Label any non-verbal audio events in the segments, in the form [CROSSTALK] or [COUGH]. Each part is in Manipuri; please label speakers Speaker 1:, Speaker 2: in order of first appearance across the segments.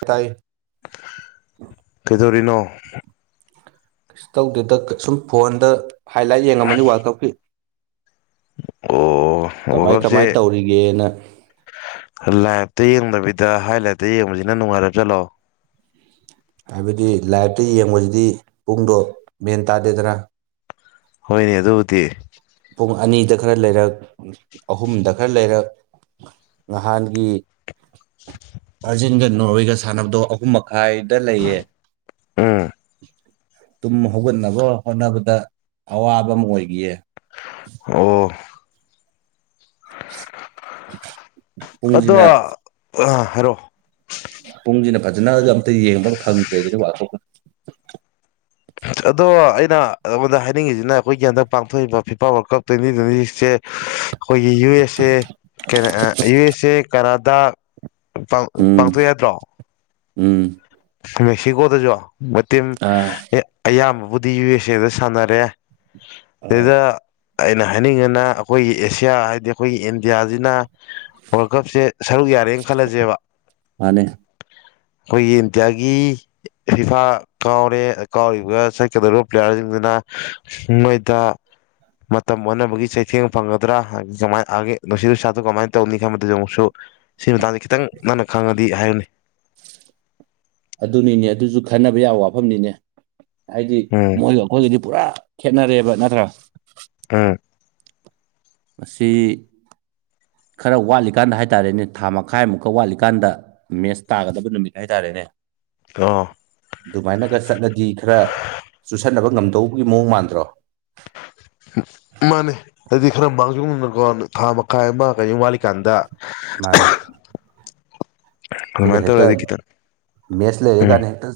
Speaker 1: ꯇꯥꯏ
Speaker 2: ꯀꯗꯣꯔꯤꯅꯣ
Speaker 1: ꯀꯩꯁꯨ ꯇꯧꯗꯦꯗ ꯁꯨꯝ ꯐꯣꯟꯗ ꯍꯥꯏꯂꯥꯏꯠ ꯌꯦꯡꯉꯝꯕꯅꯤ ꯋꯥꯔꯜ ꯀꯞꯀꯤ
Speaker 2: ꯑꯣ ꯋꯥꯔꯜ
Speaker 1: ꯀꯃꯥꯏ ꯀꯃꯥꯏ
Speaker 2: ꯀꯞꯁꯦ
Speaker 1: ꯇꯧꯔꯤꯒꯦꯅ
Speaker 2: ꯂꯥꯏꯞꯇ ꯌꯦꯡꯗꯕꯤꯗ ꯍꯥꯏ ꯂꯥꯏꯠꯇ ꯌꯦꯡꯕꯁꯤꯅ ꯅꯨꯡꯉꯥꯏꯔꯕ ꯖꯥꯠꯂꯣ
Speaker 1: ꯍꯥꯏꯕꯗꯤ ꯂꯥꯏꯞꯇ ꯌꯦꯡꯕꯁꯤꯗꯤ ꯄꯨꯡꯗꯣ ꯃꯦꯟ ꯇꯥꯗꯦꯗꯅ
Speaker 2: ꯍꯣꯏꯅꯦ ꯑꯗꯨꯕꯨꯗꯤ
Speaker 1: ꯄꯨꯡ ꯑꯅꯤꯗ ꯈꯔ ꯂꯩꯔꯛ ꯑꯍꯨꯝꯗ ꯈꯔ ꯂꯩꯔꯛ ꯅꯍꯥꯟꯒꯤ ꯕꯔꯖꯤꯦꯜꯒ ꯅꯣꯔꯋꯦꯒ ꯁꯥꯟꯅꯕꯗꯣ ꯑꯍꯨꯝ ꯃꯈꯥꯏ ꯗ ꯂꯩꯌꯦ
Speaker 2: ꯎꯝ
Speaker 1: ꯇꯨꯝ ꯍꯧꯒꯠꯅꯕ ꯍꯣꯠꯅꯕꯗ ꯑꯋꯥꯕ ꯑꯃ ꯑꯣꯏꯈꯤꯌꯦ
Speaker 2: ꯑꯣ ꯑꯗꯣ
Speaker 1: ꯄꯨꯡꯁꯤꯅ
Speaker 2: ꯑ ꯍꯥꯏꯔꯛꯑꯣ
Speaker 1: ꯄꯨꯡꯁꯤꯅ ꯐꯖꯅꯒ ꯑꯝꯇ ꯌꯦꯡꯕ ꯐꯪꯗꯔꯦ ꯑꯗꯨꯗꯤ ꯋꯥꯔꯜ ꯀꯞꯀ
Speaker 2: ꯑꯗꯣ ꯑꯩꯅ ꯑꯩꯉꯣꯟꯗ ꯍꯥꯏꯅꯤꯡꯉꯤꯁꯤꯅ ꯑꯩꯈꯣꯏꯒꯤ ꯍꯟꯗꯛ ꯄꯥꯡꯊꯣꯛꯏꯕ FIFA world cup twenty twenty ꯁꯤꯛꯁꯁꯦ ꯑꯩꯈꯣꯏꯒꯤ ꯌꯨ ꯑꯦꯁ ꯑꯦ ꯌꯨ ꯑꯦꯁ ꯑꯦ ꯀꯅꯥꯗꯥ ꯄꯥꯡ
Speaker 1: ꯎꯝ
Speaker 2: ꯄꯥꯡꯊꯣꯛ ꯏ ꯅꯠꯇꯔꯣ
Speaker 1: ꯎꯝ
Speaker 2: ꯃꯦꯛꯁꯤꯀꯣꯗꯁꯨ
Speaker 1: ꯑꯥ
Speaker 2: [UNINTELLIGIBLE] ꯑꯌꯥꯝꯕꯕꯨꯗꯤ ꯌꯨ ꯑꯦꯁ ꯑꯦꯗ ꯁꯥꯟꯅꯔꯦ
Speaker 1: ꯑꯧ
Speaker 2: ꯁꯤꯗ ꯑꯩꯅ ꯍꯥꯏꯅꯤꯡꯉꯅ ꯑꯩꯈꯣꯏꯒꯤ ꯑꯦꯁꯤꯌꯥ ꯍꯥꯏꯗꯤ ꯑꯩꯈꯣꯏꯒꯤ ꯏꯟꯗꯤꯌꯥꯁꯤꯅ ꯋꯥ‍꯭ꯔꯜ ꯀꯞꯁꯦ ꯁꯔꯨꯛ ꯌꯥꯔꯦꯅ ꯈꯜꯂꯁꯦꯕ
Speaker 1: ꯃꯥꯅꯦ
Speaker 2: ꯑꯩꯈꯣꯏꯒꯤ ꯏꯟꯗꯤꯌꯥꯒꯤ ꯐꯤꯐꯥ ꯀꯥꯎꯔꯦ ꯀꯥꯎꯔꯤꯕ ꯆꯠꯀꯗꯧꯔꯤꯕ ꯄ꯭ꯂꯦꯌꯥꯔꯁꯤꯡꯁꯤꯅ ꯃꯣꯏꯗ ꯃꯇꯝ ꯑꯣꯟꯅꯕꯒꯤ ꯆꯩꯊꯦꯡ ꯐꯪꯒꯗ꯭ꯔꯥ ꯍꯥꯏ ꯖꯃꯥꯏ ꯑꯥꯒꯤ ꯅꯨꯡꯁꯤꯠ ꯅꯨꯡꯁꯥꯠꯇꯣ ꯀꯃꯥꯏꯅ ꯇꯧꯅꯤ ꯈꯟꯕꯗꯁꯨ ꯑꯃꯨꯛꯁꯨ ꯁꯤ ꯃꯇꯥꯡꯗ ꯈꯤꯇꯪ ꯅꯪꯅ ꯈꯪꯉꯗꯤ ꯍꯥꯏꯌꯨꯅꯦ
Speaker 1: ꯑꯗꯨꯅꯤꯅꯦ ꯑꯗꯨꯁꯨ ꯈꯟꯅꯕ ꯌꯥꯕ ꯋꯥꯐꯝꯅꯤꯅꯦ ꯍꯥꯏꯗꯤ
Speaker 2: ꯎꯝ
Speaker 1: ꯃꯣꯏ ꯑꯩꯈꯣꯏꯒꯤꯗꯤ ꯄꯨꯔꯥ ꯈꯦꯠꯅꯔꯦꯕ ꯅꯠꯇ꯭ꯔꯥ
Speaker 2: ꯑꯝ
Speaker 1: ꯃꯁꯤ ꯈꯔ ꯋꯥꯠꯂꯤꯀꯥꯟꯗ ꯍꯥꯏꯇꯥꯔꯦꯅꯦ ꯊꯥ ꯃꯈꯥꯏ ꯃꯨꯛꯀ ꯋꯥꯠꯂꯤꯀꯥꯟꯗ ꯃꯦꯁ ꯇꯥꯒꯗꯕ ꯅꯨꯃꯤꯠ ꯍꯥꯏꯇꯥꯔꯦꯅꯦ
Speaker 2: ꯑꯥ
Speaker 1: ꯑꯗꯨꯃꯥꯏꯅꯒ ꯆꯠꯂꯗꯤ ꯈꯔ ꯆꯨꯁꯟꯅꯕ ꯉꯝꯗꯧꯕꯒꯤ ꯃꯑꯣꯡ ꯃꯥꯟꯗ꯭ꯔꯣ
Speaker 2: ꯃꯥꯅꯦ ꯍꯥꯏꯗꯤ ꯈꯔ ꯃꯥꯡꯖꯧꯅꯅꯀꯣ ꯊꯥ ꯃꯈꯥꯏ ꯑꯃ ꯀꯩ ꯑꯃꯥ ꯋꯥꯠꯂꯤꯀꯥꯟꯗ
Speaker 1: ꯃꯥꯅꯦ ꯑꯇꯨꯒ
Speaker 2: ꯑꯗꯨꯃꯥꯏꯅ
Speaker 1: ꯍꯦꯛꯇ
Speaker 2: ꯇꯧꯔꯗꯤ ꯈꯤꯇꯪ
Speaker 1: ꯃ‌ꯦꯠꯁ ꯂꯩꯔꯦ
Speaker 2: ꯎꯝ
Speaker 1: ꯀꯥꯏꯅ ꯍ‌ꯦꯛꯇ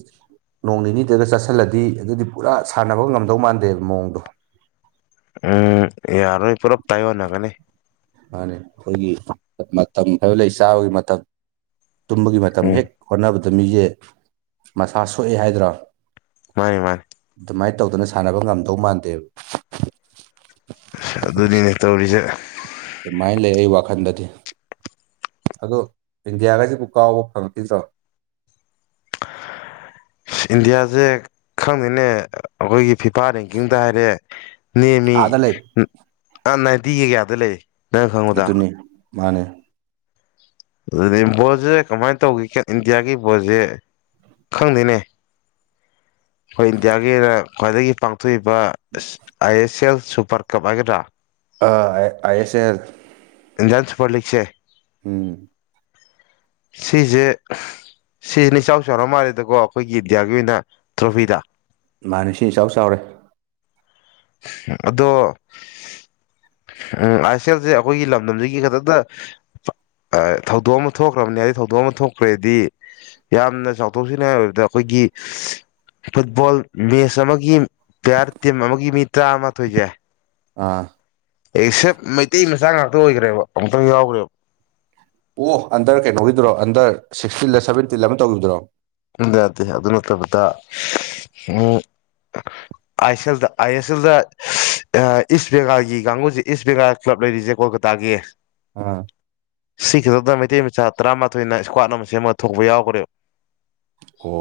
Speaker 1: ꯅꯣꯡ ꯅꯤꯅꯤꯗꯒ ꯆꯠꯁꯤꯜꯂꯗꯤ ꯑꯗꯨꯗꯤ ꯄꯨꯔꯥ ꯁꯥꯟꯅꯕ ꯉꯝꯗꯧ ꯃꯥꯟꯗꯦꯕ ꯃꯑꯣꯡꯗꯣ
Speaker 2: ꯎꯝ ꯌꯥꯔꯣꯏ ꯄꯨꯂꯞ ꯇꯥꯏꯑ‌ꯣꯟꯅꯒꯅꯤ
Speaker 1: ꯃꯥꯅꯤ ꯑꯩꯈꯣꯏꯒꯤ ꯃꯇꯝ ꯍꯥꯏꯕ ꯂꯩ ꯆꯥꯕꯒꯤ ꯃꯇꯝ ꯇꯨꯝꯕꯒꯤ ꯃꯇꯝ
Speaker 2: ꯎꯝ
Speaker 1: ꯍꯦꯛ ꯑ‌ꯣꯟꯅꯕꯗ ꯃꯤꯁꯦ ꯃꯁꯥ ꯁꯣꯛꯑꯦ ꯍꯥꯏꯗ꯭ꯔꯥ
Speaker 2: ꯃꯥꯅꯦ ꯃꯥꯅꯤ
Speaker 1: ꯑꯗꯨꯃꯥꯏ ꯇꯧꯗꯅ ꯁꯥꯟꯅꯕ ꯉꯝꯗꯧ ꯃꯥꯟꯗꯦꯕ
Speaker 2: ꯑꯁ ꯑꯗꯨꯅꯤꯅꯦ ꯇꯧꯔꯤꯁꯦ
Speaker 1: ꯑꯗꯨꯃꯥꯏꯅ ꯂꯩ ꯑꯩ ꯋꯥꯈꯜꯗꯗꯤ ꯑꯗꯣ ꯏꯟꯗꯤꯌꯥꯒꯁꯤꯕꯨ ꯀꯥꯎꯕ ꯐꯪꯉꯛꯈꯤꯗ꯭ꯔꯣ
Speaker 2: ꯏꯟꯗꯤꯌꯥꯁꯦ ꯈꯪꯗ‌ꯦꯅꯦ ꯑꯩꯈꯣꯏꯒꯤ ꯐꯤꯐꯥ ꯔꯦꯡꯀꯤꯡꯗ ꯍꯥꯏꯔꯦ ꯅꯦꯝꯃꯤ
Speaker 1: ꯑꯥꯗ ꯂꯩ
Speaker 2: ꯑꯥ ꯅꯥꯏꯟꯇꯤ ꯀꯦ ꯀꯥꯗ ꯂꯩꯔ‌ꯦ
Speaker 1: ꯑꯗꯨꯅꯤ ꯃꯥꯅꯦ
Speaker 2: ꯑꯗꯨꯅꯦ ꯕꯣꯜꯖꯦ ꯀꯃꯥꯏꯅ ꯇꯧꯒꯤꯒꯦ ꯏꯟꯗꯤꯌꯥꯒꯤ ꯕꯣꯜꯖꯦ ꯈꯪꯗꯦꯅꯦ ꯑꯩꯈꯣꯏ ꯏꯟꯗꯤꯌꯥꯒꯤꯅ ꯈ꯭ꯋꯥꯏꯗꯒꯤ ꯄꯥꯡ ꯊꯣꯛꯏꯕ ꯑꯁ ꯑꯥꯏ ꯑꯦꯁ ꯑꯦꯜ ꯁꯨꯄ꯭ꯔ ꯀꯞ ꯍꯥꯏꯒꯗ꯭ꯔꯥ
Speaker 1: ꯑꯥ ꯑꯥꯏ ꯑꯦꯁ ꯑꯦꯜ
Speaker 2: ꯏꯟꯗꯤꯌꯥꯟ ꯁꯨꯄ꯭ꯔꯂꯤꯛꯁꯦ
Speaker 1: ꯎꯝ
Speaker 2: ꯁꯤꯖꯦ ꯁꯤꯖꯤꯅ ꯏꯆꯥꯎ ꯆꯥꯎꯔ ꯃꯥꯜꯂꯦꯗꯀꯣ ꯑꯩꯈꯣꯏꯒꯤ ꯏꯟꯗꯤꯌꯥꯒꯤ ꯑꯣꯏꯅ ꯇ꯭ꯔꯣꯐꯤꯗ
Speaker 1: ꯃꯥꯅꯤ ꯁꯤ ꯏꯆꯥꯎ ꯆꯥꯎꯔꯦ
Speaker 2: ꯑꯗꯣ ꯎꯝ ꯑꯥꯏ ꯑꯦꯁ ꯑꯦꯜꯁꯦ ꯑꯩꯈꯣꯏꯒꯤ ꯂꯝꯗꯝꯁꯤꯒꯤ ꯈꯛꯇꯥꯗ ꯊꯧꯗꯣꯛ ꯑꯃ ꯊꯣꯛꯈ꯭ꯔꯕꯅꯤ ꯍꯥꯏꯗꯤ ꯊꯧꯗꯣꯛ ꯑꯃ ꯊꯣꯛꯈ꯭ꯔꯦꯗꯤ ꯌꯥꯝꯅ ꯆꯥꯎꯊꯣꯛꯆꯅꯤꯡꯉꯥꯏ ꯑꯣꯏꯕꯗ ꯑꯩꯈꯣꯏꯒꯤ ꯐꯨꯠꯕꯣꯜ ꯃꯦꯠꯁ ꯑꯃꯒꯤ ꯄ꯭ꯂꯦꯌꯥꯔ ꯇꯤꯝ ꯑꯃꯒꯤ ꯃꯤ ꯇꯔꯥꯃꯥꯊꯣꯏꯁꯦ
Speaker 1: ꯑꯥ
Speaker 2: ꯑꯦꯛꯁꯦꯞ ꯃꯩꯇꯩ ꯃꯆꯥ ꯉꯥꯛꯇ ꯑꯣꯏꯒ꯭ꯔꯦꯕ ꯑꯃꯨꯛꯇꯪ ꯌꯥꯎꯒ꯭ꯔꯦꯕ
Speaker 1: ꯑꯣ ꯑꯟꯗꯔ ꯀꯩꯅꯣꯒꯤꯗꯨꯔꯣ ꯑꯟꯗꯔ ꯁꯤꯛꯁꯇꯤꯟꯂ ꯁꯕꯦꯟꯇꯤꯟꯂ ꯑꯃ ꯇꯧꯒꯤꯕꯗꯨꯔꯣ
Speaker 2: ꯑꯝꯗꯌꯥꯗꯦ ꯑꯗꯨ ꯅꯠꯇꯕꯗ ꯎꯝ ꯑꯥꯏ ꯑꯦꯁ ꯑꯦꯜꯗ ꯑꯥꯏ ꯑꯦꯁ ꯑꯦꯜꯗ ꯏꯁ ꯕꯦꯡꯒꯥꯜꯒꯤ ꯀꯥꯡꯒꯨꯁꯦ ꯏꯁ ꯕꯦꯡꯒꯥꯜ ꯀ꯭ꯂꯕ ꯂꯩꯔꯤꯁꯦ ꯀꯣꯜꯀꯠ ꯇꯥꯒꯤ
Speaker 1: ꯑ
Speaker 2: ꯁꯤ ꯈꯤꯛꯇꯗ ꯃꯩꯇꯩ ꯃꯆꯥ ꯇꯔꯥꯃꯥꯊꯣꯏꯅ ꯏꯁꯀ꯭ꯋꯥꯠ ꯑꯃ ꯁꯦꯝꯃ ꯊꯣꯛꯄ ꯌꯥꯎꯒ꯭ꯔꯦꯕ
Speaker 1: ꯀꯣ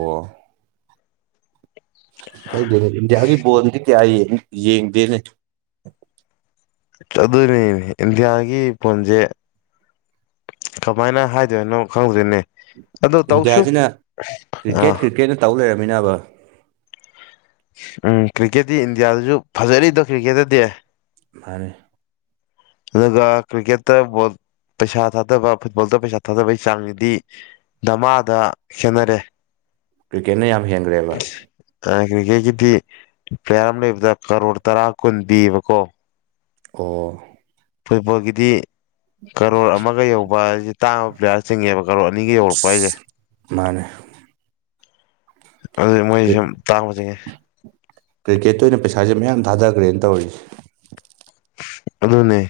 Speaker 1: ꯈꯪꯗꯦꯅꯦ ꯏꯟꯗꯤꯌꯥꯒꯤ ꯕꯣꯟꯗꯤ ꯀꯌꯥ ꯌꯦꯡ ꯌꯦꯡꯗꯦꯅꯦ
Speaker 2: ꯑꯗꯨꯅꯤꯅꯦ ꯏꯟꯗꯤꯌꯥꯒꯤ ꯄꯣꯟꯖꯦ ꯀꯃꯥꯏꯅ ꯍꯥꯏꯗꯣꯏꯅꯣ ꯈꯪꯗꯦꯅꯦ
Speaker 1: ꯏꯟꯗꯤꯌꯥꯁꯤꯅ ꯀ꯭ꯔꯤꯛꯀꯦꯠ ꯀ꯭ꯔꯤꯛꯀꯦꯠꯅ ꯇꯧ ꯂꯩꯔꯝꯃꯤꯅꯕ
Speaker 2: ꯎꯝ ꯀ꯭ꯔꯤꯛꯀꯦꯠꯇꯤ ꯏꯟꯗꯤꯌꯥꯗꯁꯨ ꯐꯖꯔꯤꯗꯣ ꯀ꯭ꯔꯤꯛꯀꯦꯠꯇꯗꯤ
Speaker 1: ꯃꯥꯅ‌ꯦ
Speaker 2: [INAUDIBLE] ꯑꯗꯨꯒ ꯀ꯭ꯔꯤꯛꯀꯦꯠꯇ ꯄꯩꯁꯥ ꯊꯥꯗꯕ ꯐꯨꯠꯕꯣꯜꯗ ꯄꯩꯁꯥ ꯊꯥꯗꯕꯒꯤ ꯆꯥꯡꯗꯤ ꯙꯝꯃꯥꯗ ꯈꯦꯠꯅꯔꯦ
Speaker 1: ꯀ꯭ꯔꯤꯀꯦꯠꯅ ꯌꯥꯝ ꯍꯦꯟꯒ꯭ꯔꯦꯕ
Speaker 2: ꯑꯥ ꯀ꯭ꯔꯤꯛꯀꯦꯠꯀꯤꯗꯤ ꯄ꯭ꯂꯦꯌꯥꯔ ꯑꯃ ꯂꯩꯕꯗ ꯀꯔꯣꯔ ꯇꯔꯥ ꯀꯨꯟ ꯄꯤꯌꯦꯕꯀꯣ
Speaker 1: ꯑꯣ
Speaker 2: ꯐꯣꯏꯕꯒꯤꯗꯤ ꯀꯔꯣꯔ ꯑꯃꯒ ꯌꯧꯕ ꯍꯥꯏꯁꯦ ꯇꯥꯡꯕ ꯄ꯭ꯂꯦꯌꯥꯔ ꯆꯤꯡꯉꯦꯕ ꯀꯔꯣꯔ ꯑꯅꯤꯒ ꯌꯧꯔꯛꯄ ꯍꯥꯏꯁꯦ
Speaker 1: ꯃꯥꯅꯦ
Speaker 2: ꯑꯗꯨ ꯃꯣꯏ ꯁꯨꯝ ꯇꯥꯡꯕ ꯆꯤꯡꯉꯦ
Speaker 1: ꯀ꯭ꯔꯤꯀꯦꯠꯇ ꯑꯣꯏꯅ ꯄꯩꯁꯥꯁꯦ ꯃꯌꯥꯝ ꯊꯥꯗꯈ꯭ꯔꯦꯅ ꯇꯧꯔꯤꯁꯤ
Speaker 2: ꯑꯗꯨꯅꯦ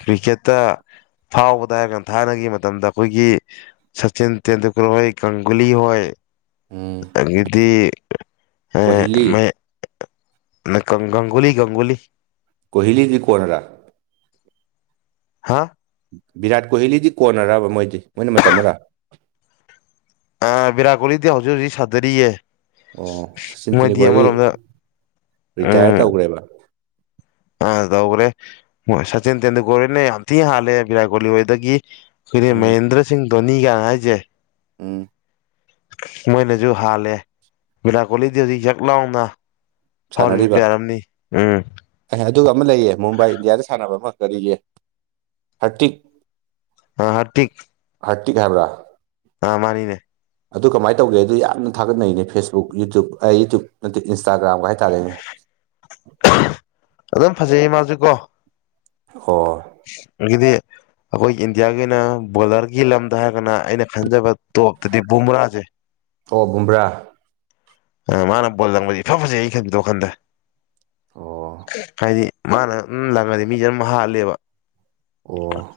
Speaker 2: ꯀ꯭ꯔꯤꯛꯀꯦꯠꯇ ꯐꯥꯎꯕꯗ ꯍꯥꯏꯔ ꯀꯗ ꯊꯥꯏꯅꯒꯤ ꯃꯇꯝꯗ ꯑꯩꯈꯣꯏꯒꯤ ꯁꯆꯤꯟ ꯇꯦꯟꯗꯨꯜꯀꯔ ꯍꯣꯏ ꯀꯪꯒꯨꯂꯤ ꯍꯣꯏ
Speaker 1: ꯎꯝ
Speaker 2: ꯑꯗꯨꯤꯗꯤ ꯑꯦ
Speaker 1: ꯀꯣꯍꯤꯂꯤ
Speaker 2: ꯃꯥꯏ ꯅ ꯉꯒꯨꯂꯤ ꯪꯒꯨꯂꯤ
Speaker 1: ꯀꯣꯍꯤꯂꯤꯒꯤ ꯀꯣꯟꯅꯔꯥ
Speaker 2: ꯍꯥ
Speaker 1: ꯚꯤꯔꯥꯠ ꯀꯣꯍꯂꯤꯗꯤ ꯀꯣꯟꯅꯔꯕ ꯃꯣꯏꯗꯤ ꯃꯣꯏꯅ ꯃꯇꯝ ꯑꯃꯔꯥ
Speaker 2: ꯑ ꯕꯤꯔꯥꯠ ꯀꯣꯂꯤꯗꯤ ꯍꯧꯖꯤꯛ ꯍꯧꯖꯤꯛ ꯁꯥꯗꯔꯤꯌꯦ
Speaker 1: ꯑꯣ ꯁꯆꯤꯟ
Speaker 2: ꯃꯣꯏꯗꯤ
Speaker 1: ꯇꯦꯟꯗꯨꯜꯀꯔꯗꯤ
Speaker 2: ꯑꯃꯔꯣꯝꯗ
Speaker 1: ꯔꯤꯇꯥꯌꯔ
Speaker 2: ꯎꯝ
Speaker 1: ꯇꯧꯈ꯭ꯔꯦꯕ
Speaker 2: ꯑꯥ ꯇꯧꯈ꯭ꯔꯦ ꯍꯣꯏ ꯁꯆꯤꯟ ꯇꯦꯟꯗꯨꯜꯀꯔꯅ ꯌꯥꯝ ꯊꯤꯅ ꯍꯥꯜꯂꯦ ꯚꯔꯥꯠ ꯀꯣꯂꯤ ꯍꯣꯏꯗꯒꯤ ꯑꯩꯈꯣꯏꯒꯤ
Speaker 1: ꯎꯝ
Speaker 2: ꯃꯍꯦꯟꯗ꯭ꯔ ꯁꯤꯡ ꯙꯣꯅꯤꯒꯅ ꯍꯥꯏꯁꯦ
Speaker 1: ꯎ
Speaker 2: ꯃꯣꯏꯅꯁꯨ ꯍꯥꯜꯂꯦ ꯚꯔꯥꯠ ꯀꯣꯂꯤꯗꯤ ꯍꯧꯖꯤꯛ ꯍꯛ ꯂꯥꯎꯅ
Speaker 1: ꯁꯥꯟꯅꯔꯤꯕ
Speaker 2: ꯐꯥꯎꯔꯕꯤꯕꯂꯤ ꯑꯔꯝꯅꯤ ꯎꯝ
Speaker 1: ꯑꯦ ꯑꯗꯨꯒ ꯑꯃ ꯂꯩꯌꯦ ꯃꯨꯝꯕꯥꯏ ꯏꯟꯗꯤꯌꯥꯗ ꯁꯥꯟꯅꯕ ꯑꯃ ꯀꯔꯤꯒꯤ ꯊꯥꯔꯇꯤꯛ
Speaker 2: ꯑ ꯍꯥꯔꯇꯤꯛ
Speaker 1: ꯍꯥꯏꯔꯇꯤꯛ ꯍꯥꯏꯕ꯭ꯔꯥ
Speaker 2: ꯑꯥ ꯃꯥꯅꯤꯅꯦ
Speaker 1: ꯑꯗꯨ ꯀꯃꯥꯏꯅ ꯇꯧꯒꯦ ꯑꯗꯨ ꯌꯥꯝꯅ ꯊꯥꯒꯠꯅꯩꯅꯦ ꯐꯦꯁꯕꯨꯛ ꯌꯨꯇ꯭ꯌꯨꯞ ꯑꯩ ꯌꯨꯇ꯭ꯌꯨꯞ ꯅꯠꯇꯦ ꯏꯟꯁꯇꯥꯒ꯭ꯔꯥꯝ ꯍꯥꯏꯇꯥꯔꯦꯅꯦ
Speaker 2: ꯑꯗꯨꯝ ꯐꯖꯩꯌꯦ ꯃꯥꯁꯨꯦꯀꯣ
Speaker 1: ꯑꯣ
Speaker 2: ꯑꯗꯤ ꯑꯩꯈꯣꯏ ꯏꯟꯗꯤꯌꯥꯒꯤ ꯑꯣꯏꯅ ꯕꯣꯂꯔꯒꯤ ꯂꯝꯗ ꯍꯥꯏꯔꯒꯅ ꯑꯩꯅ ꯈꯟꯖꯕ ꯇꯣ ꯑꯗꯨꯗꯤ ꯨꯃ꯭ꯔꯥꯁꯦ
Speaker 1: ꯑꯣ ꯕꯨꯝꯕ꯭ꯔꯥ
Speaker 2: ꯃꯥꯅ ꯕꯣꯜ ꯂꯪꯕꯕꯁꯤ ꯐꯖꯩ ꯑꯩꯩꯅ ꯈꯟꯕꯤꯗꯣ ꯋꯥꯈꯟꯗ
Speaker 1: ꯑꯣ
Speaker 2: ꯍꯥꯏꯗꯤ ꯃꯥꯅꯝ ꯂꯪꯉꯗꯤ ꯃꯤꯁꯦ ꯑꯗꯨꯝ ꯍꯥꯂꯦꯕ
Speaker 1: ꯑꯣ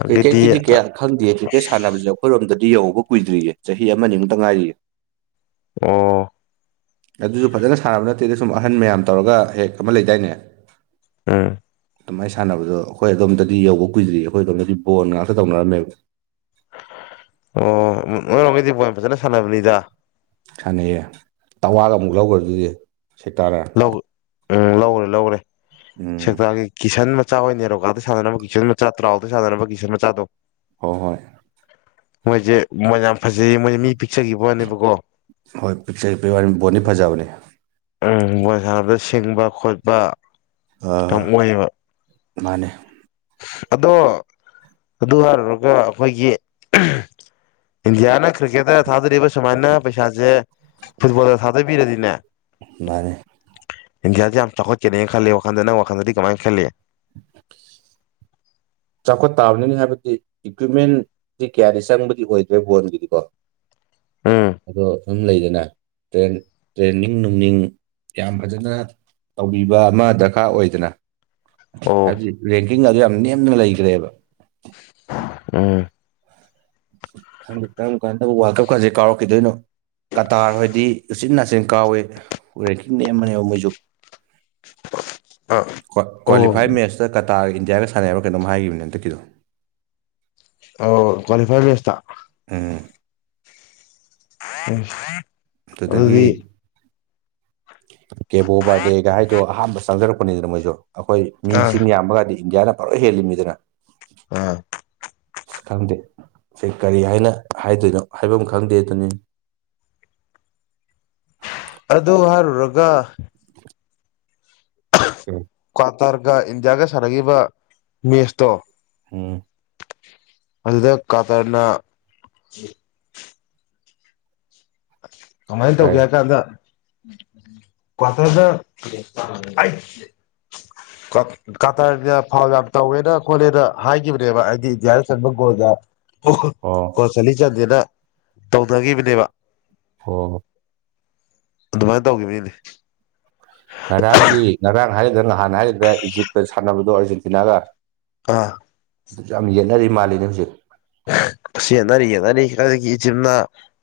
Speaker 2: ꯑꯗꯒꯤꯗꯤ
Speaker 1: ꯀ꯭ꯔꯤꯀꯦꯠꯀꯤꯗꯤ ꯀꯌꯥ ꯈꯪꯗꯦ ꯀ꯭ꯔꯤꯛꯀꯦꯠ ꯁꯥꯟꯅꯕꯁꯦ ꯑꯩꯈꯣꯏꯔꯣꯝꯗꯗꯤ ꯌꯍꯧꯕ ꯀꯨꯏꯗ꯭ꯔꯤꯌꯦꯦ ꯆꯍꯤ ꯑꯃꯅꯤꯅꯤꯃꯨꯛꯇ ꯉꯥꯏꯔꯤꯌꯦꯦ
Speaker 2: ꯑ
Speaker 1: ꯑꯗꯨꯁꯨ ꯐꯖꯅ ꯁꯥꯟꯅꯕ ꯅꯠꯇꯦꯗ ꯁꯨꯝ ꯑꯍꯟ ꯃꯌꯥꯝ ꯇꯧꯔꯒ ꯍꯦꯛ ꯑꯃ ꯂꯩꯗꯥꯏꯅꯦ
Speaker 2: ꯎꯝ
Speaker 1: ꯑꯗꯨꯃꯥꯏꯅ ꯁꯥꯟꯅꯕꯗꯣ ꯑꯩꯈꯣꯏ ꯑꯗꯣꯝꯗꯗꯤ ꯌꯧꯕ ꯀꯨꯏꯗ꯭ꯔꯤ ꯑꯩꯈꯣꯏ ꯑꯗꯣꯝꯗꯗꯤ ꯕꯣꯟ ꯉꯥꯛꯇ ꯇꯧꯅꯔꯝꯃꯦꯕ
Speaker 2: ꯑꯣ ꯅꯣꯏꯔꯣꯝꯒꯩꯗꯤ ꯕꯣꯟ ꯐꯖꯅ ꯁꯥꯟꯅꯕꯅꯤꯗ
Speaker 1: ꯁꯥꯟꯅꯩꯌꯦ ꯇꯋꯥꯒ ꯑꯃꯨꯛ ꯂꯧꯒꯔ꯭ꯗꯨꯗꯤ ꯁꯤꯇꯥꯥꯔꯦ
Speaker 2: ꯂꯧ ꯎꯝ ꯂꯧꯔꯦ ꯂꯧꯔꯦ
Speaker 1: ꯎꯝ
Speaker 2: ꯁꯦꯛꯇ꯭ꯔꯒꯤ ꯀꯤꯁꯟ ꯃꯆꯥ ꯑꯣꯏꯅ ꯅꯦꯔꯣꯀꯗ ꯁꯥꯟꯅꯅꯕ ꯀꯤꯁꯟ ꯃꯆꯥ ꯇ꯭ꯔꯥꯎꯗ ꯁꯥꯟꯅꯅꯕ ꯀꯤꯁꯟ ꯃꯆꯥꯗꯣ
Speaker 1: ꯍꯣꯏ ꯍꯣꯏ
Speaker 2: ꯃꯣꯏꯁꯦ ꯃꯣꯏ ꯌꯥꯝ ꯐꯖꯩꯌꯦ ꯃꯣꯏꯁꯦ ꯃꯤ ꯄꯤꯛꯆꯈꯤꯕꯅꯦꯕꯀꯣ
Speaker 1: ꯍꯣꯏ ꯄꯤꯛꯆ ꯄꯤꯛ ꯕꯣꯠꯗꯤ ꯐꯖꯕꯅꯤ
Speaker 2: ꯎ ꯕꯣꯁꯥꯔꯗ ꯁꯤꯡꯕ ꯈꯣꯠꯄ ꯌꯥꯝ ꯑꯣꯏꯌꯦꯕ
Speaker 1: ꯃꯥꯅꯦ
Speaker 2: ꯑꯗꯣ ꯑꯗꯨ ꯍꯥꯏꯔꯨꯔꯒ ꯑꯩꯈꯣꯏꯒꯤ ꯏꯟꯗꯤꯌꯥꯅ ꯀ꯭ꯔꯤꯀꯦꯠꯇ ꯊꯥꯗꯕ ꯁꯨꯃꯥꯏꯅ ꯄꯩꯁꯥꯁꯦ ꯐꯨꯠꯕꯣꯜꯗ ꯊꯥꯗꯣꯏꯕꯤꯔꯗꯤꯅꯦ
Speaker 1: ꯃꯥꯅꯦ
Speaker 2: ꯏꯟꯗꯤꯌꯥꯁꯁꯤ ꯌꯥꯝ ꯆꯥꯎꯈꯠ ꯆꯦꯅꯤꯅ ꯈꯜꯂꯤ ꯋꯥꯈꯜꯗ ꯅꯪ ꯋꯥꯈꯜꯗꯗꯤ ꯀꯃꯥꯏꯅ ꯈꯜꯂꯤ
Speaker 1: ꯆꯥꯎꯈꯠ ꯇꯥꯕꯅꯤ ꯍꯥꯏꯕꯗꯤ ꯏꯀ꯭ꯋꯤꯞꯃꯦꯟꯗꯤ ꯀꯌꯥꯗꯤ ꯆꯪꯕꯗꯤ ꯑꯣꯏꯗ꯭ꯔꯦ ꯐꯣꯟꯒꯤꯗꯤꯀꯣ
Speaker 2: ꯎꯝ
Speaker 1: ꯑꯗꯣ ꯑꯗꯨꯝ ꯂꯩꯗꯅ ꯇ꯭ꯔꯦꯟ ꯇ꯭ꯔꯦꯟꯅꯤꯡ ꯅꯨꯡꯅꯤꯡ ꯌꯥꯝ ꯐꯖꯅ ꯇꯧꯕꯤꯕ ꯑꯃ ꯗꯔꯀꯥꯔ ꯑꯣꯏꯗꯅ
Speaker 2: ꯑꯣ
Speaker 1: ꯍꯥꯏꯕꯗꯤ ꯔꯦꯡꯀꯤꯡ ꯑꯗꯨ ꯌꯥꯝ ꯅꯦꯝꯅ ꯂꯩꯈ꯭ꯔꯦꯕ
Speaker 2: ꯎꯝ
Speaker 1: ꯈꯪꯗꯦ ꯀꯔꯝꯀꯟꯗꯕꯨ ꯋꯥꯛꯀꯝꯀꯥꯡꯁꯤ ꯀꯥꯎꯔꯛꯈꯤꯗꯣꯏꯅꯣ ꯀꯇꯥꯔ ꯍꯣꯏꯗꯤ ꯎꯆꯤꯟ ꯅꯥꯆꯤꯟ ꯀꯥꯎꯏꯤ ꯔꯦꯡꯀꯤꯡ ꯅꯦꯝꯕꯅꯦꯕꯥ ꯃꯣꯏꯁꯨ
Speaker 2: ꯑ ꯑꯣ
Speaker 1: ꯀ꯭ꯋꯥꯂꯤꯐꯥꯏ ꯃꯦꯠꯁꯇ ꯀꯇꯥꯒ ꯏꯟꯗꯤꯌꯥꯒ ꯁꯥꯟꯅꯌꯦꯕꯥ ꯀꯩꯅꯣꯝ ꯍꯥꯏꯈꯤꯕꯅꯤ ꯍꯟꯗꯛꯀꯤꯗꯣ
Speaker 2: ꯑꯣ ꯀ꯭ꯋꯥꯂꯤꯐꯥꯏ ꯃꯦꯠꯁꯇ
Speaker 1: ꯎꯝ
Speaker 2: ꯑ [INAUDIBLE]
Speaker 1: ꯑꯗꯨꯗꯒꯤ ꯀꯦꯕꯣ ꯕꯥꯔꯗꯦꯒ ꯍꯥꯏꯗꯣ ꯑꯍꯥꯟꯕ ꯆꯪꯖꯔꯛꯄꯅꯤꯗꯅ ꯃꯣꯏꯁꯨ ꯑꯩꯈꯣꯏ ꯃꯤꯁꯤꯡ
Speaker 2: ꯑꯥ
Speaker 1: ꯌꯥꯝꯕꯒꯥꯟꯗꯤ ꯏꯟꯗꯤꯌꯥꯅ ꯄꯨꯔꯥ ꯍꯦꯜꯂꯤꯃꯤꯗꯅ
Speaker 2: ꯑꯥ
Speaker 1: ꯑꯁ ꯈꯪꯗꯦ ꯁꯤ ꯀꯔꯤ ꯍꯥꯏꯅ ꯍꯥꯏꯗꯣꯏꯅꯣ ꯍꯥꯏꯐꯝ ꯈꯪꯗꯦꯗꯨꯅꯤ
Speaker 2: ꯑꯗꯨ ꯍꯥꯏꯔꯨꯔꯥꯒ
Speaker 1: [INAUDIBLE] ꯀ [UNINTELLIGIBLE]
Speaker 2: ꯀ꯭ꯋꯥꯇꯔꯒ ꯏꯟꯗꯤꯌꯥꯒ ꯁꯥꯟꯅꯈꯤꯕ ꯃꯦꯁꯇꯣ
Speaker 1: ꯎꯝ
Speaker 2: ꯑꯗꯨꯗ ꯀ꯭ꯋꯥꯇꯔꯅ ꯀꯃꯥꯏꯅ ꯇꯧꯒꯦ
Speaker 1: ꯀꯥꯏ
Speaker 2: ꯍꯥꯏ ꯀꯥꯟꯗ ꯀꯊꯗ [UNINTELLIGIBLE] ꯀꯇꯔꯅ ꯐꯥꯎ ꯌꯥꯝ ꯇꯧꯋꯦꯅ ꯈꯈꯣꯠꯂꯅ ꯍꯥꯏꯈꯤꯕꯅꯦꯕ ꯍꯥꯏꯗꯤ ꯏꯟꯗꯤꯌꯥꯗ ꯆꯟꯕ ꯒꯣꯜꯗ ꯑꯣꯈ [UNINTELLIGIBLE]
Speaker 1: ꯑꯣ
Speaker 2: ꯒꯣꯟ ꯆꯥꯜꯂꯤ ꯆꯟꯗꯦꯅ ꯇꯧꯅꯈꯤꯕꯅꯦꯕ
Speaker 1: ꯑꯣ
Speaker 2: ꯑꯗꯨꯃꯥꯏꯅ ꯇꯧꯈꯤꯕꯩꯅꯤ
Speaker 1: ꯉꯔꯥꯡꯒꯤ ꯉꯔꯥꯡ ꯍꯥꯏꯔꯤꯒ꯭ꯔꯥ ꯅꯍꯥꯟ ꯍꯥꯏꯒ꯭ꯔꯥꯗꯔꯥ ꯏꯖꯤꯞꯀ ꯁꯥꯟꯅꯕꯗꯣ ꯑꯥꯔꯖꯦꯟꯇꯤꯅꯥꯒ
Speaker 2: ꯑꯥ
Speaker 1: ꯑꯗꯨ ꯌꯥꯝ ꯌꯦꯠꯅꯔꯤ ꯃꯥꯜꯂꯤꯅꯦ ꯍꯧꯖꯤꯛ
Speaker 2: ꯌꯦꯠꯅꯔꯤ ꯌꯦꯠꯅꯔꯤ ꯀꯔꯤꯒꯤ ꯏꯖꯤꯞꯅ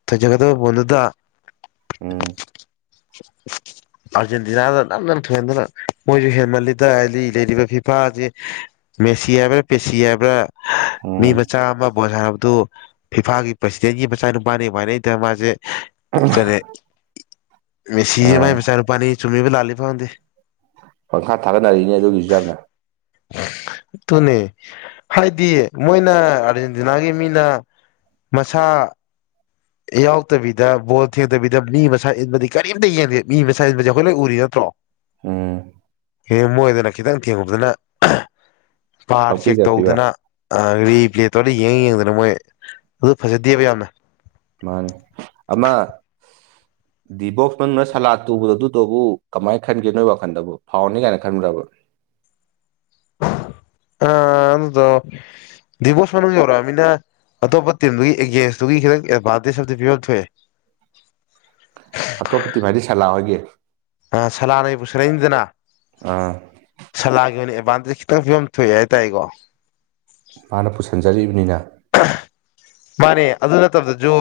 Speaker 2: ꯊꯣꯏꯖꯒꯗꯕ ꯕꯣꯟꯗꯨꯗ
Speaker 1: ꯎꯝ
Speaker 2: [UNINTELLIGIBLE] ꯑꯥꯔꯖꯦꯟꯇꯤꯅꯥꯗ ꯅꯝꯗꯅ ꯊꯣꯏꯍꯟꯗꯅ ꯃꯣꯏꯁꯨ ꯍꯦꯟꯃꯜꯂꯤꯗ ꯍꯥꯏꯗꯤ ꯂꯩꯔꯤꯕ ꯐꯤꯐꯥꯖꯦ ꯃꯦꯁꯤ ꯍꯥꯏꯕ꯭ꯔꯥ ꯄꯦꯁꯤ ꯍꯥꯏꯕ꯭ꯔꯥ ꯃꯤ
Speaker 1: ꯎꯝ
Speaker 2: ꯃꯆꯥ ꯑꯃ ꯕꯣꯜ ꯁꯥꯅꯕꯗꯨ ꯐꯤꯐꯥꯒꯤ ꯄ꯭ꯔꯁꯤꯗꯦꯟꯒꯤ ꯃꯆꯥ ꯅꯨꯄꯥꯅꯦꯕꯨ ꯍꯥꯢꯅꯩꯗ ꯃꯥꯁꯦ ꯀꯔꯤ
Speaker 1: ꯑ
Speaker 2: ꯃꯦꯁꯤꯖꯤ ꯃꯥꯒꯤ ꯃꯆꯥꯅꯨꯄꯥꯅꯦꯌꯦ ꯆꯨꯝꯃꯤꯕ ꯂꯥꯜꯂꯤꯕ ꯈꯪꯗꯦ
Speaker 1: ꯄꯪꯈꯥ ꯊꯥꯒꯠꯅꯔꯤꯌꯦꯅꯦ ꯑꯗꯨꯒꯤꯁꯨ ꯌꯥꯝꯅ
Speaker 2: ꯑꯗꯨꯨꯅꯦ ꯍꯥꯏꯗꯤ ꯃꯣꯏꯅ ꯑꯥꯔꯖꯦꯟꯇꯤꯅꯥꯒꯤ ꯃꯤꯅ ꯃꯁꯥ ꯌꯥꯎꯗꯕꯤꯗ ꯕꯣꯜ ꯊꯦꯡꯗꯕꯤꯗ ꯃꯤ ꯃꯁꯥ ꯏꯟꯕꯗꯤ ꯀꯔꯤꯑꯥꯝꯇ ꯌꯦꯡꯗꯦ ꯃꯤ ꯃꯁꯥ ꯏꯟꯕꯁꯤ ꯑꯩꯈꯣꯏ ꯂꯣꯏ ꯎꯔꯤ ꯅꯠꯇ꯭ꯔꯣ
Speaker 1: ꯎꯝ
Speaker 2: ꯍꯦꯛ ꯃꯣꯏꯗꯅ ꯈꯤꯇꯪ ꯊꯦꯡꯉꯨꯕꯥꯗꯅ ꯕꯥꯔ ꯆꯦꯛ
Speaker 1: ꯄꯪꯄꯤꯗ ꯄꯤꯕ
Speaker 2: ꯇꯧꯗꯅ ꯑ ꯔꯤꯄ꯭ꯂꯦ ꯇꯧꯔ ꯌꯦꯡꯉ ꯌꯦꯡꯗꯅ ꯃꯣꯏ ꯑꯗꯨ ꯐꯖꯗꯦꯕ ꯌꯥꯝꯅ
Speaker 1: ꯃꯥꯅꯦ ꯑꯃꯥ
Speaker 2: [UNINTELLIGIBLE]
Speaker 1: ꯗꯤꯕꯣꯛꯁ ꯃꯅꯨꯡꯗ ꯁꯂꯥ ꯇꯨꯕꯗ ꯑꯗꯨꯗꯨꯕꯨ ꯀꯃꯥꯏꯅ ꯈꯟꯒꯦ ꯅꯣꯏ ꯋꯥꯈꯟꯗꯕꯨ ꯐꯥꯎꯟꯅꯤ ꯀꯥꯏꯅ ꯈꯟꯕꯔ꯭ꯕ
Speaker 2: ꯑ ꯑꯗꯨꯗꯣ ꯗꯤꯕꯣꯛꯁ ꯃꯅꯨꯡ ꯌꯧꯔꯛꯑꯕꯅꯤꯅ ꯑꯇꯣꯞꯄ ꯇꯤꯝꯗꯨꯒꯤ ꯑꯦꯒꯦꯟꯁꯇꯨꯒꯤ ꯈꯤꯇꯪ ꯑꯦꯗꯚꯥꯟꯇꯦꯖ ꯑꯝꯗꯤ ꯄꯤꯕꯝ ꯊꯣꯛꯑꯦ
Speaker 1: ꯑꯇꯣꯞꯄ ꯇꯤꯝ ꯍꯥꯏꯗꯤ ꯁꯂꯥ ꯍꯣꯢꯒꯤ
Speaker 2: ꯑ ꯁꯂꯥꯅ ꯄꯨꯁꯤꯜꯂꯛꯏꯅꯤꯗꯅ
Speaker 1: ꯑꯥ
Speaker 2: ꯁꯂꯥꯒꯤ ꯑꯣꯏꯅ ꯑꯦꯗꯚꯥꯟꯇꯦꯖ ꯈꯤꯇꯪ ꯐꯤꯕꯝ ꯊꯣꯛꯑꯦ ꯍꯥꯏꯇꯥꯔꯦꯀꯣ
Speaker 1: ꯃꯥꯅ ꯄꯨꯁꯟꯖꯔꯤꯕꯅꯤꯅ
Speaker 2: ꯃꯥꯅꯦ ꯑꯗꯨ ꯅꯠꯇꯕꯗꯁꯨ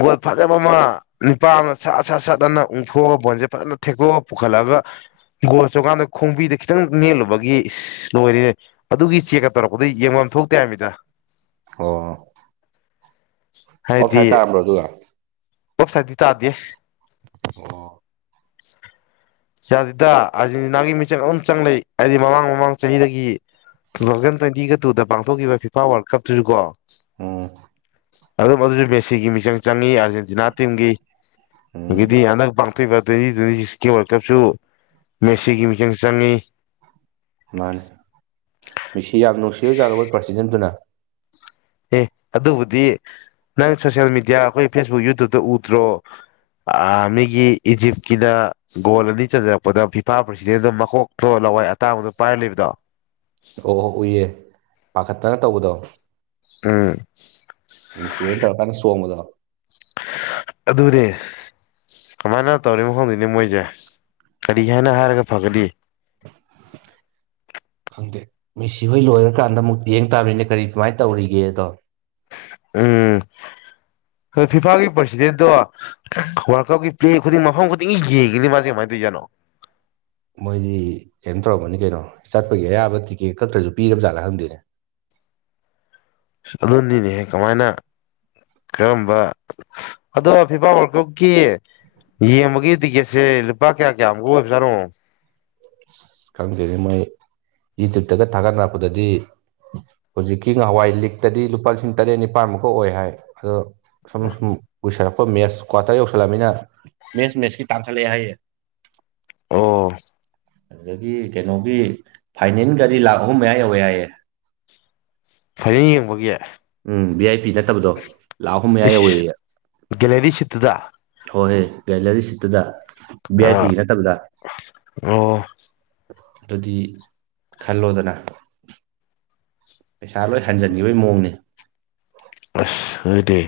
Speaker 2: ꯒꯣꯜ ꯐꯖꯕ ꯑꯃ ꯅꯨꯄꯥ ꯑꯃꯅ ꯁꯠ ꯁꯠ ꯁꯠꯠꯇꯅ ꯎꯡꯊꯣꯛꯑꯒ ꯕꯣꯟꯁꯦ ꯐꯖꯅ ꯊꯦꯛꯇꯣꯛꯑꯒ ꯄꯨꯈꯠꯂꯒ ꯒꯣꯜ ꯆꯟꯀꯥꯟꯗ ꯈꯣꯡꯕꯤꯗ ꯈꯤꯇꯪ ꯅꯦꯠꯂꯨꯕꯒꯤ ꯏꯁ ꯂꯣꯏꯔꯦꯍꯦ ꯑꯗꯨꯒꯤ ꯆꯦꯛꯀ ꯇꯧꯔꯛꯄꯗꯨ ꯌꯦꯡꯐꯝ ꯊꯣꯛꯇꯦ ꯍꯥꯏꯅꯤꯗꯥ
Speaker 1: ꯑꯣ
Speaker 2: [INAUDIBLE]
Speaker 1: ꯑꯣꯐ ꯁꯥꯏꯠ ꯇꯥꯔꯝꯕ꯭ꯔꯣ ꯑꯗꯨꯗꯣ
Speaker 2: ꯑꯣꯞꯁꯥꯏꯠꯗꯤ ꯇꯥꯗꯦ
Speaker 1: ꯑꯣ
Speaker 2: ꯌꯥꯗꯦꯗ ꯑꯥꯔꯖꯦꯟꯇꯤꯅꯥꯒꯤ ꯃꯤꯡꯆꯪ ꯑꯗꯨꯝ ꯆꯪ ꯂꯩ ꯍꯥꯏꯗꯤ ꯃꯃꯥꯡ ꯃꯃꯥꯡ ꯆꯍꯤꯗꯒꯤ ꯇꯨ ꯊꯥꯎꯖꯟ ꯇ꯭ꯋꯦꯟꯇꯤꯒ ꯇꯨꯗ ꯄꯥꯡꯊꯣꯛꯈꯤꯕ ꯐꯤꯐꯥ ꯋꯥꯔꯜ ꯀꯞꯇꯨꯁꯨ ꯀꯣ
Speaker 1: ꯎꯝ
Speaker 2: ꯑꯗꯨꯝ ꯑꯗꯨꯁꯨ ꯃꯦꯁꯤꯒꯤ ꯃꯤꯆꯪ ꯆꯪꯉꯤ ꯑꯥꯔꯖꯦꯟꯇꯤꯅꯥ ꯇꯤꯝꯒꯤ
Speaker 1: ꯎꯝ
Speaker 2: ꯑꯗꯤ ꯍꯟꯗꯛ ꯑ ꯇ꯭ꯋꯦꯟꯇꯤ ꯇ꯭ꯋꯦꯟꯇꯤ ꯁꯤꯛꯁꯀꯤ ꯋꯥꯔꯜ ꯀꯞꯁꯨ ꯃꯦꯁꯤꯒꯤ ꯃꯤꯆꯡ ꯆꯪꯏ
Speaker 1: ꯃꯥꯅꯤ ꯃꯦꯁꯤ ꯌꯥꯝ ꯅꯨꯡꯁꯤꯔꯖꯥꯠꯂꯤ ꯃꯣꯏ ꯄ꯭ꯔꯁꯤꯗꯦꯟꯗꯨꯅ
Speaker 2: ꯑꯦ ꯑꯗꯨꯕꯨꯗꯤ ꯅꯪ ꯁꯣꯁꯜ ꯃꯦꯗꯤꯌꯥ ꯑꯩꯈꯣꯏ ꯐꯦꯁꯕꯨꯛ ꯌꯨꯇꯨꯕꯇ ꯎꯗ꯭ꯔꯣ ꯑꯥ ꯃꯤꯒꯤ ꯏꯖꯤꯞꯀꯤꯅ ꯒꯣꯜ ꯑꯅꯤ ꯆꯟꯖꯔꯛꯄꯗ ꯐꯤꯐꯥ ꯄ꯭ꯔꯁꯤꯗꯦꯟꯅ ꯃꯀꯣꯛ ꯑꯣ ꯂꯋꯥꯏ ꯑꯇꯥꯡꯕꯗꯣ ꯄꯥꯏꯔ ꯂꯩꯕꯗꯣ
Speaker 1: ꯑꯣ ꯎꯏꯌꯦ ꯄꯥꯈꯠꯇꯅ ꯇꯧꯕꯗꯣ
Speaker 2: ꯎꯝ
Speaker 1: ꯃꯤꯁꯤ ꯍꯣꯏꯅ ꯇꯧꯔꯀꯥꯟꯗ ꯆꯣꯡꯕꯗꯣ
Speaker 2: ꯑꯗꯨꯅꯦ ꯀꯃꯥꯏꯅ ꯇꯧꯔꯤꯅꯣ ꯈꯪꯗꯦꯅꯦ ꯃꯣꯏꯁꯦ ꯀꯔꯤ ꯍꯥꯏꯅ ꯍꯥꯏꯔꯒ ꯐꯒꯅꯤ [INAUDIBLE]
Speaker 1: ꯈꯪꯗꯦ ꯃꯦꯁꯤ ꯍꯣꯏ ꯂꯣꯏꯔꯀꯥꯟꯗ ꯑꯃꯨꯛ ꯌꯦꯡ ꯇꯥꯕꯅꯤꯅꯦ ꯀꯔꯤ ꯀꯃꯥꯏꯅ ꯇꯧꯔꯤꯒꯦꯗꯣ
Speaker 2: ꯎꯝ ꯍ ꯐꯤꯐꯥꯒꯤ ꯄ꯭ꯔꯁꯤꯗꯦꯟꯗꯣ ꯋꯥꯔꯜꯀꯞꯀꯤ ꯄ꯭ꯂꯦ ꯈꯨꯗꯤꯡ ꯃꯐꯝ ꯈꯨꯗꯤꯡꯒꯤ ꯌꯦꯡꯉꯤꯅꯤ ꯃꯥꯁꯦ ꯀꯃꯥꯏꯅ ꯇꯧꯔꯤꯖꯥꯅꯣ
Speaker 1: ꯃꯣꯏꯒꯤ ꯀꯩꯅꯣ ꯇꯧꯔꯝꯃꯅꯤ ꯀꯩꯅꯣ ꯆꯠꯄꯒꯤ ꯑꯌꯥꯕ ꯇꯤꯀꯦꯠ ꯈꯛꯇ꯭ꯔꯁꯨ ꯄꯤꯔꯕ ꯖꯥꯠꯂꯦ ꯈꯪꯗꯣꯏꯅꯦ
Speaker 2: ꯑ ꯑꯗꯨꯗꯤꯅꯦ ꯀꯃꯥꯏꯅ ꯀꯔꯝꯕ ꯑꯗꯣ ꯐꯤꯐꯥ ꯋꯥꯔꯀꯨꯞꯀꯤ ꯌꯦꯡꯕꯒꯤ ꯇꯤꯛꯀꯦꯠꯁꯦ ꯂꯨꯄꯥ ꯀꯌꯥ ꯀꯌꯥꯃꯨꯛ ꯑꯣꯏꯕꯖꯥꯅꯣ
Speaker 1: ꯑꯁ ꯈꯪꯗꯦꯅꯦ ꯃꯣꯏ ꯌꯨꯇ꯭ꯕꯇꯒ ꯊꯥꯒꯠꯅꯔꯛꯄꯗꯗꯤ ꯍꯧꯖꯤꯛꯀꯤ ꯉꯍꯋꯥꯏ ꯂꯤꯛꯇꯗꯤ ꯂꯨꯄꯥ ꯂꯤꯁꯤꯡ ꯇꯔꯦꯠ ꯅꯤꯄꯥꯜꯃꯨꯛ ꯑꯣꯏ ꯍꯥꯏ ꯑꯗꯣ ꯁꯨꯝ ꯁꯨꯝ ꯎꯏꯁꯜꯂꯛꯄ ꯃꯦꯠꯁ ꯀ꯭ꯋꯥꯇꯔ ꯌꯧꯁꯜꯂꯂꯝꯃꯤꯅ ꯃꯦꯠꯁ ꯃꯦꯠꯁꯀꯤ ꯇꯥꯡꯈꯠꯂꯛꯑꯦ ꯍꯥꯏꯌꯦ
Speaker 2: ꯑꯣ
Speaker 1: ꯑꯗꯒꯤ ꯀꯩꯅꯣꯒꯤ ꯐꯥꯏꯅꯦꯟ ꯒꯥꯗꯤ ꯂꯥꯛ ꯑꯍꯨꯝ ꯃꯌꯥ ꯌꯧꯋꯦ ꯍꯥꯏꯌꯦ
Speaker 2: ꯐꯥꯏꯅꯦꯟ ꯌꯦꯡꯕꯒꯤ
Speaker 1: ꯎꯝ ꯚꯤ ꯑꯥꯏ ꯄꯤ ꯅꯠꯇꯕꯗꯣ ꯂꯥꯛ ꯑꯍꯨꯝ ꯃꯌꯥ ꯌꯧꯋꯦ
Speaker 2: ꯏꯁ ꯒꯦꯂꯔꯤ ꯁꯤꯠꯇꯨꯗ
Speaker 1: ꯍꯣꯏꯍꯣꯏ ꯒꯦꯂꯔꯤ ꯁꯤꯠꯇꯨꯗ ꯚꯤ ꯑꯥꯏ
Speaker 2: ꯑ
Speaker 1: ꯄꯤꯒꯤ ꯅꯠꯇꯕꯗ
Speaker 2: ꯑꯣ
Speaker 1: ꯑꯗꯨꯗꯤ ꯈꯜꯂꯣꯗꯅ ꯄꯩꯁꯥ ꯂꯣꯏ ꯍꯟꯖꯤꯟꯈꯤꯕꯒꯤ ꯃꯑꯣꯡꯅꯤ
Speaker 2: ꯑꯁ ꯈꯪꯗꯦ